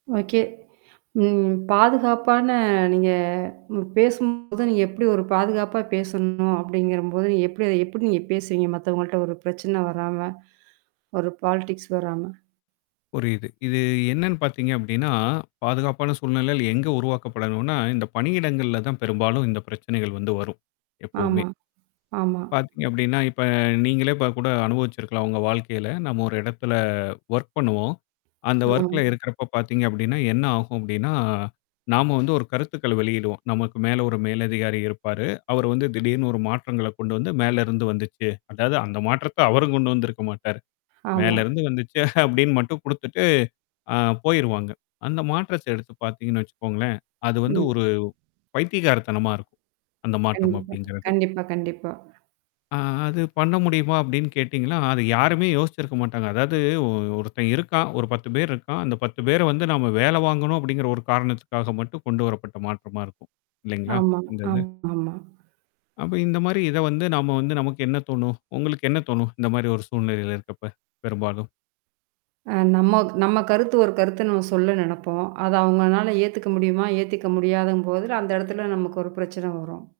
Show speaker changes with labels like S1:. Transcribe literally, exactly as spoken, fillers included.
S1: Okay. ம் பாதுகாப்பான நீங்க பேசும்போது நீங்க எப்படி ஒரு பாதுகாப்பா பேசணும் அப்படிங்கிறும்போது எப் எப்படி நீங்க எப்படி அத எப்படி நீங்க பேசுவீங்க? மத்தவங்கள்ட்ட ஒரு பிரச்சனை வராம. ஒரு பாலிடிக்ஸ் வராம.
S2: புரியுது. இது என்னன்னு பார்த்தீங்க அப்படின்னா, பாதுகாப்பான சூழ்நிழல் எங்க உருவாக்கப்படணும்னா, இந்த பணியிடங்கள்ல தான் பெரும்பாலும் இந்த பிரச்சனைகள் வந்து வரும். எப்பவுமே.
S1: ஆமா. ஆமா.
S2: பார்த்தீங்க அப்டின்னா, இப்ப நீங்களே இப்ப கூட அனுபவிச்சிருக்கலாம் உங்க வாழ்க்கையில. நம்ம ஒரு இடத்துல ஓர்க் பண்ணுவோம். அந்த
S1: ஆமா.
S2: ஓர்க்ல இருக்கிறப்ப பார்த்தீங்க அப்டின்னா, என்ன ஆகும் அப்டின்னா. நாம வந்து ஒரு கருத்துக்கள வெளியிடுவோம். நமக்கு மேல ஒரு மேலதிகாரி இருப்பாரு. அவரு வந்து திடீர்னு ஒரு மாற்றங்கள்ல கொண்டு வந்து மேல இருந்து வந்துச்சு. அதாவது அந்த மாற்றத்த அவரும் கொண்டு வந்திருக்க மாட்டாரு.
S1: ஹாமா.
S2: மேல இருந்து வந்துச்சு அப்படின்னு மட்டும் குடுத்துட்டு. ஆ போயிருவாங்க. அந்த மாற்றத்த எடுத்து பார்த்தீங்கன்னு வச்சுக்கோங்களேன். அது வந்து
S1: ம்.
S2: ஒரு பைத்திகாரத்தனமா இருக்கும். அந்த மாற்றம்
S1: கண்டிப்பா
S2: அப்படிங்கிறது.
S1: கண்டிப்பா கண்டிப்பா.
S2: அ அது பண்ண முடியுமா? அப்டின்னு கேட்டீங்கன்னா, அது யாருமே யோசிச்சிருக்க மாட்டாங்க. அதாவது ஒ ஒருத்தன் இருக்கான். ஒரு பத்து பேர் இருக்கான். அந்த பத்து பேர வந்து நாம வேல வாங்கணும் அப்படிங்கிற ஒரு காரணத்துக்காக மட்டும் கொண்டு வரப்பட்ட மாற்றமா இருக்கும். இல்லைங்களா?
S1: ஆமா,
S2: இந்த இது?
S1: ஆமாம்மா.
S2: அப்ப இந்த மாரி இத வந்து நாம வந்து நமக்கு என்ன தோணும்? உங்களுக்கு என்ன தோணும்? இந்த மாரி ஒரு சூழ்நிலையில இருக்கறப்ப பெரும்பாலும்.
S1: அ நம்ம நம்ம கருத்து ஒரு கருத்த நம்ம சொல்ல நெனப்போம். அது அவங்கனால ஏத்துக்க முடியுமா, ஏத்துக்க முடியாதங்போது, அந்த இடத்துல நமக்கு ஒரு பிரச்சன வரும்.